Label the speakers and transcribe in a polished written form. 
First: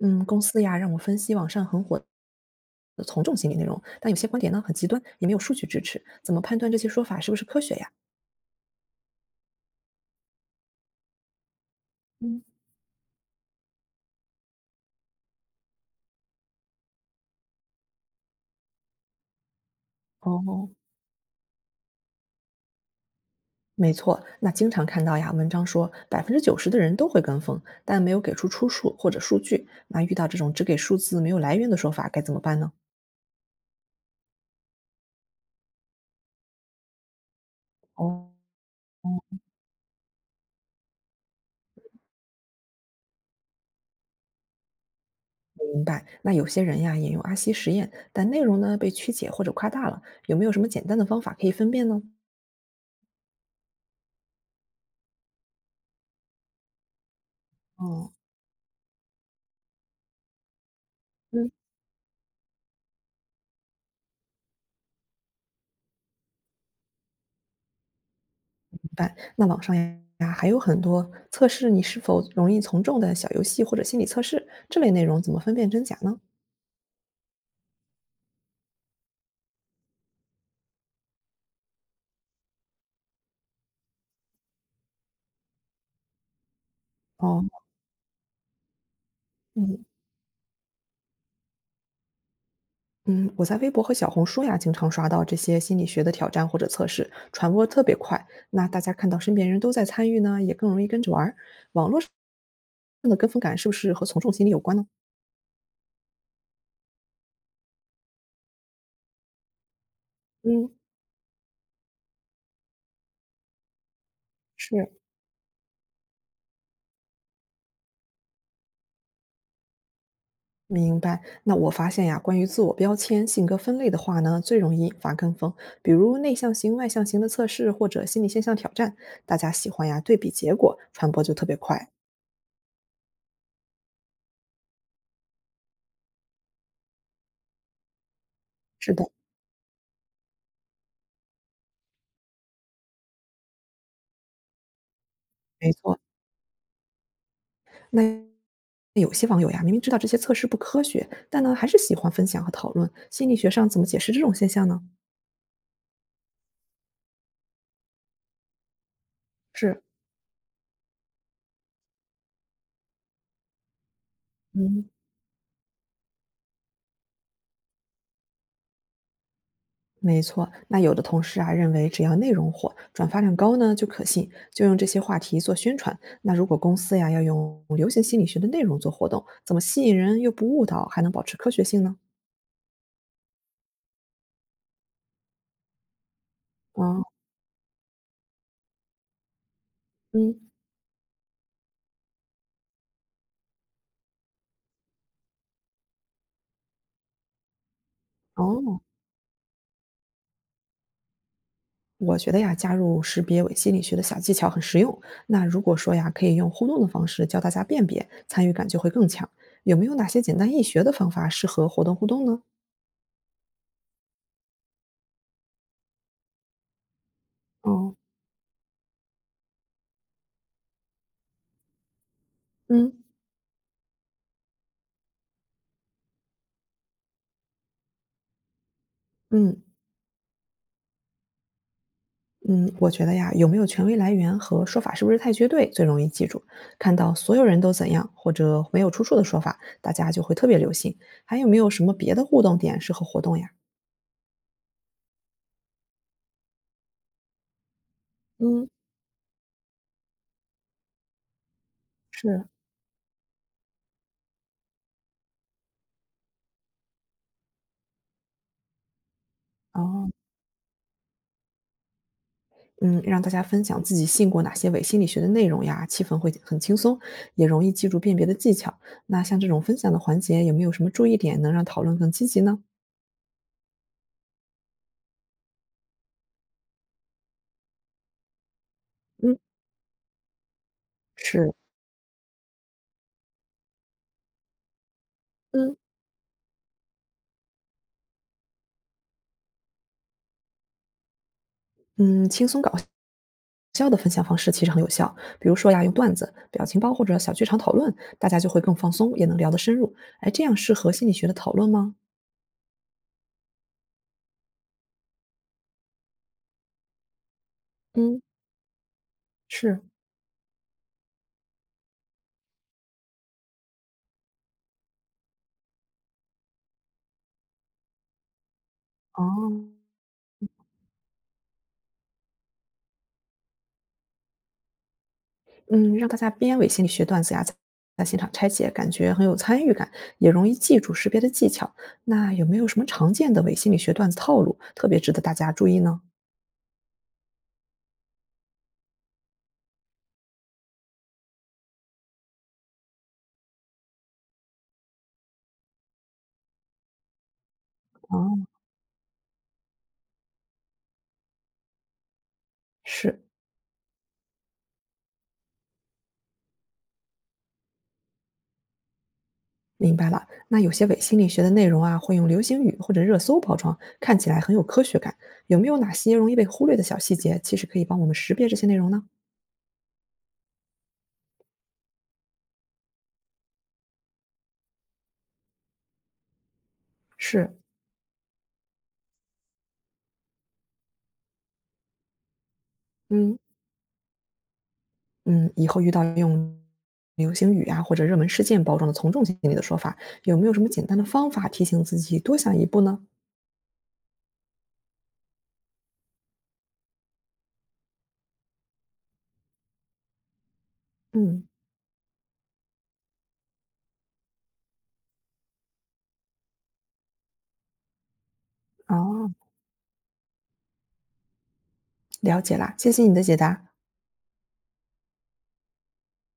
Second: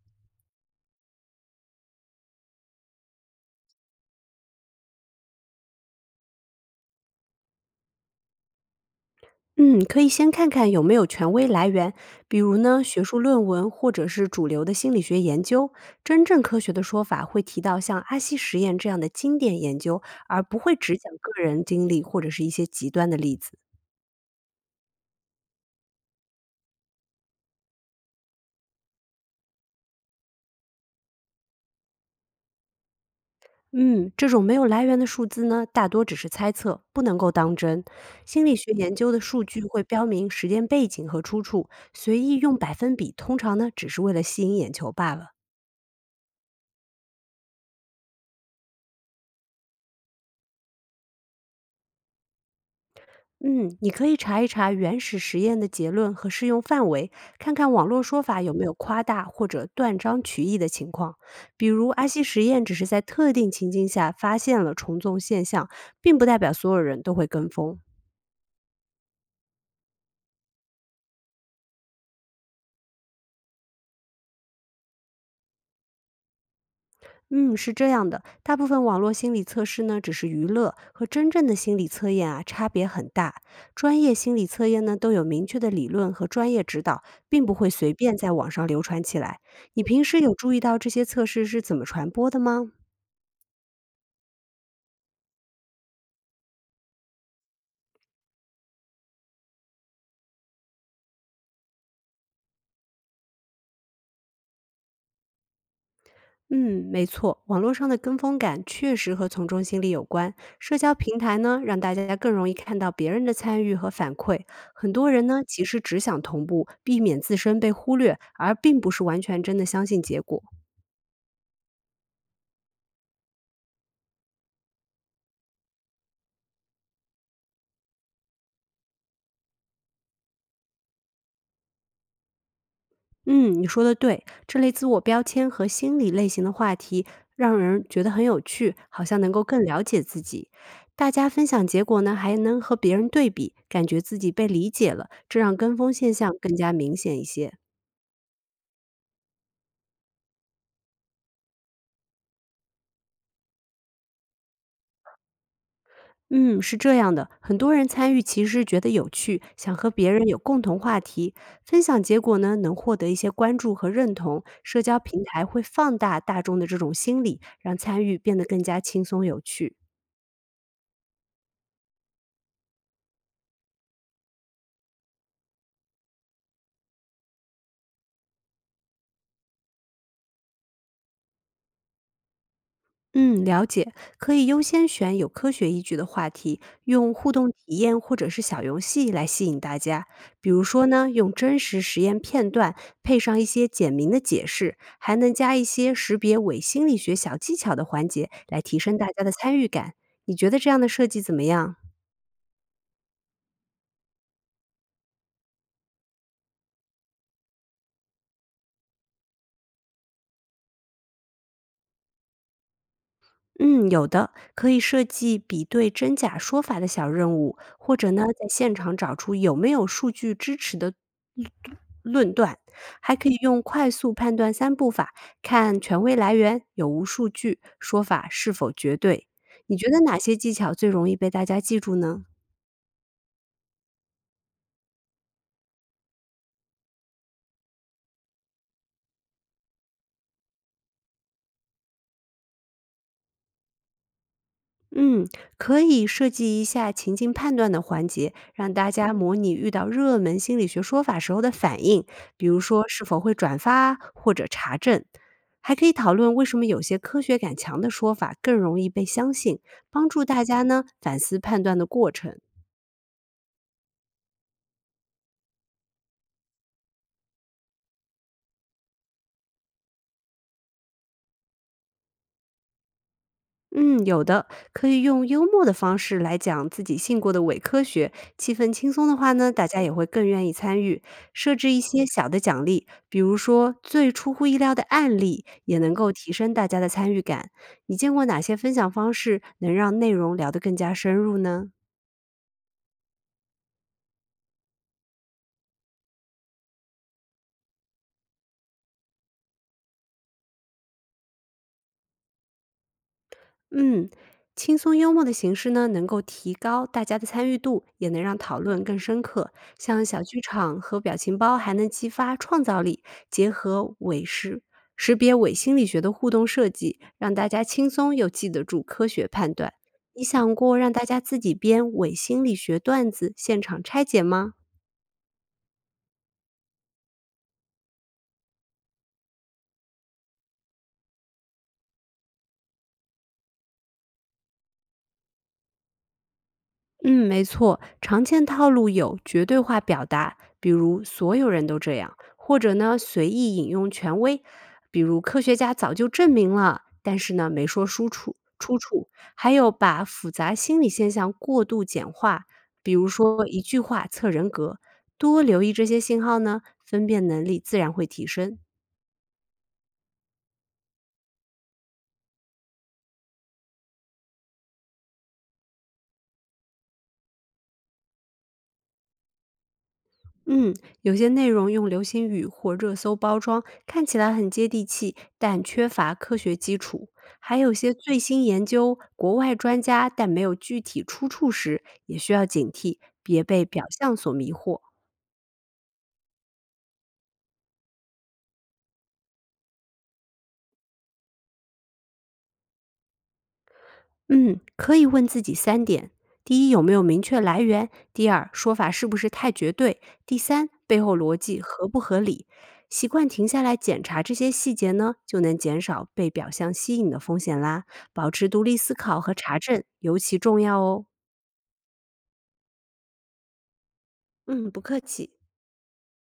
Speaker 1: 嗯，公司呀让我分析网上很火的从众心理内容，但有些观点呢很极端，也没有数据支持，怎么判断这些说法是不是科学呀？
Speaker 2: 嗯，可以先看看有没有权威来源，比
Speaker 1: 嗯，
Speaker 2: 如呢，学术论文或者是主流的心理学研究。真正科学的说法会提到像阿西实验这样的经典研究，而不
Speaker 1: 哦，
Speaker 2: 会只讲个人经历或者是一些极端的例子。
Speaker 1: 没错，那经常看到呀，文章说百分之九十的人都会跟风，但没有给出出处或者数据。那遇到这种只给数字没有来源的说法该怎么办呢？
Speaker 2: 嗯，这种没有来源的数字呢，大多只是猜测，不能够当真。
Speaker 1: 哦，
Speaker 2: 心理学研究的数据会标明实践背景和出处，随意用百分比，通常呢，只是为了吸引眼球罢了。
Speaker 1: 明白。那有些人呀引用阿西实验，但内容呢被曲解或者夸大了，有没有什么简单的方法可以分辨呢？
Speaker 2: 嗯，你可以查一查原始实验的结论和适用范围，看看网络
Speaker 1: 哦，
Speaker 2: 说法有没有夸大或者断章取义的情况。
Speaker 1: 嗯。
Speaker 2: 比如，阿西实验只是在特定情境下发现了重纵现象，并不代表所有人都会跟风。
Speaker 1: 办。那网上呀，还有很多测试你是否容易从众的小游戏或者心理测试，这类内容怎么分辨真假呢？
Speaker 2: 嗯，是这样的，大部分网络心理测试呢只是娱乐，和真正的心理测验啊差别很大。专业心理测验呢都有明确的理论和专业指导，
Speaker 1: 哦，
Speaker 2: 并不会随便在网上流传起来。你
Speaker 1: 嗯
Speaker 2: 平时有注意到这些测试是怎么传播的吗？
Speaker 1: 嗯，我在微博和小红书呀，经常刷到这些心理学的挑战或者测试，传播特别快。那大家看到身边人都在参与呢，也更容易跟着玩儿。网络上的跟风感是不是和从众心理有关呢？
Speaker 2: 嗯，没错，网络上的跟风感确实和从众心理有关。
Speaker 1: 嗯，
Speaker 2: 社交平台呢，让大家更容易看到别人的参与和反馈。很
Speaker 1: 是。
Speaker 2: 多人呢，其实只想同步，避免自身被忽略，而并不是完全真的相信结果。
Speaker 1: 明白，那我发现呀，关于自我标签、性格分类的话呢，最容易引发跟风，比如内向型、外向型的测试或者心理现象挑战，大家喜欢呀对比结果，传播就特别快。
Speaker 2: 嗯，你说的对，这类自我标签和心理类型的话题，让人觉得很有趣，
Speaker 1: 是
Speaker 2: 好
Speaker 1: 的，
Speaker 2: 像能够更了解自己。大家分享结果呢，还能和别人对比，感觉自己被理解了，这让
Speaker 1: 没
Speaker 2: 跟风
Speaker 1: 错。
Speaker 2: 现象更加明显一些。
Speaker 1: 那有些网友呀，明明知道这些测试不科学，但呢还是喜欢分享和讨论。心理学上怎么解释这种现象呢？
Speaker 2: 嗯，是这样的，很多人参与其实觉得有趣，想
Speaker 1: 是，
Speaker 2: 和别人有共同话题，分享结果呢，能获得一些关注和认同。社
Speaker 1: 嗯。
Speaker 2: 交平台会放大大众的这种心理，让参与变得更加轻松有趣。
Speaker 1: 没错，那有的同事啊认为，只要内容火、转发量高呢就可信，就用这些话题做宣传。那如果公司呀要用流行心理学的内容做活动，怎么吸引人又不误导，还能保持科学性呢？
Speaker 2: 嗯，了解，可以优先选有科学依据的话题，
Speaker 1: 哦，
Speaker 2: 用互动体验或者是小游戏来吸引大家。
Speaker 1: 嗯，
Speaker 2: 比如说呢，用真实实验片段配上一些简明的解释，还能加一些识别伪心理学小技巧的环节，来提
Speaker 1: 哦，
Speaker 2: 升大家的参与感。你觉得这样的设计怎么样？
Speaker 1: 我觉得呀，加入识别伪心理学的小技巧很实用。那如果说呀，可以用互动的方式教大家辨别，参与感就会更强。有没有哪些简单易学的方法适合活动互动呢？
Speaker 2: 嗯，有的，可以设计比对真假说法的小任务，
Speaker 1: 哦，
Speaker 2: 或者呢，在现场找出有没有数据支持的论断，
Speaker 1: 嗯
Speaker 2: 还可以用快速判断三步法，看权威来源有无数据，说法是否绝对。
Speaker 1: 嗯。
Speaker 2: 你觉得哪些技巧最容易被大家记住呢？
Speaker 1: 嗯，我觉得呀，有没有权威来源和说法是不是太绝对，最容易记住。看到所有人都怎样或者没有出处的说法，大家就会特别留心。还有没有什么别的互动点适合活动呀？
Speaker 2: 嗯，可以设计一下情境判断的环节，
Speaker 1: 嗯，
Speaker 2: 让大家模拟遇到热门心理学说法时候的反应，比
Speaker 1: 是
Speaker 2: 如说是否会转发啊或者查证。还可以讨论为什么有些科学感强的说法更容易被相信，帮
Speaker 1: 哦，
Speaker 2: 助大家呢反思判断的过程。
Speaker 1: 嗯，让大家分享自己信过哪些伪心理学的内容呀，气氛会很轻松，也容易记住辨别的技巧。那像这种分享的环节，有没有什么注意点能让讨论更积极呢？
Speaker 2: 嗯，有的，可以用幽默的方式来讲自己信过的伪科学，气氛轻松的话
Speaker 1: 嗯
Speaker 2: 呢，大家也会更愿意参与。设
Speaker 1: 是，
Speaker 2: 置一些小的奖励，比如说最出乎意料的案例，
Speaker 1: 嗯
Speaker 2: 也能够提升大家的参与感。你见过哪些分享方式能让内容聊得更加深入呢？
Speaker 1: 嗯，轻松搞效的分享方式其实很有效，比如说呀，用段子、表情包或者小剧场讨论，大家就会更放松，也能聊得深入。哎，这样适合心理学的讨论吗？
Speaker 2: 嗯，轻松幽默的形式呢，能够提高大家的参与度，也
Speaker 1: 嗯，
Speaker 2: 能让讨论更深刻。
Speaker 1: 是，
Speaker 2: 像小剧场和表情包还能激发创造力，结合识别伪心理学的互动设计，让大家轻松又记得住科学判
Speaker 1: 哦，
Speaker 2: 断。你想过让大家自己编伪心理学段子，现场拆解吗？
Speaker 1: 嗯，让大家编伪心理学段子呀，在现场拆解，感觉很有参与感，也容易记住识别的技巧。那有没有什么常见的伪心理学段子套路，特别值得大家注意呢？
Speaker 2: 嗯，没错，常见套路有绝对化表达，比如“所有人都这样”，或者呢随意引用权威，比如“科学家早就证明了”，但是呢没说出处
Speaker 1: 哦，
Speaker 2: 出处。还有把复杂心理现象过度简化，比如
Speaker 1: 是，
Speaker 2: 说一句话测人格。多留意这些信号呢，分辨能力自然会提升。
Speaker 1: 明白了，那有些伪心理学的内容啊，会用流行语或者热搜包装，看起来很有科学感。有没有哪些容易被忽略的小细节，其实可以帮我们识别这些内容呢？
Speaker 2: 嗯，有些内容用流行语或热搜包装，看起来很接地气，但缺乏科学基础。
Speaker 1: 是，
Speaker 2: 还有些最新研究、国外专家，但没有具体出处时，也需要警惕，
Speaker 1: 嗯
Speaker 2: 别被表象所迷惑。
Speaker 1: 嗯，以后遇到用流行语啊或者热门事件包装的从众心理的说法，有没有什么简单的方法提醒自己多想一步呢？
Speaker 2: 嗯，可以问自己三点：第一，有没有明确来源；第二，说法是不是太绝对；第三，背后逻
Speaker 1: 嗯，
Speaker 2: 辑合不合理。习惯停下来检查这些细节呢，就能减少被表象吸引的风险啦。保持独立思考
Speaker 1: 哦，
Speaker 2: 和查证尤其重要哦。
Speaker 1: 了解啦，谢谢你的解答。
Speaker 2: 嗯，不客气。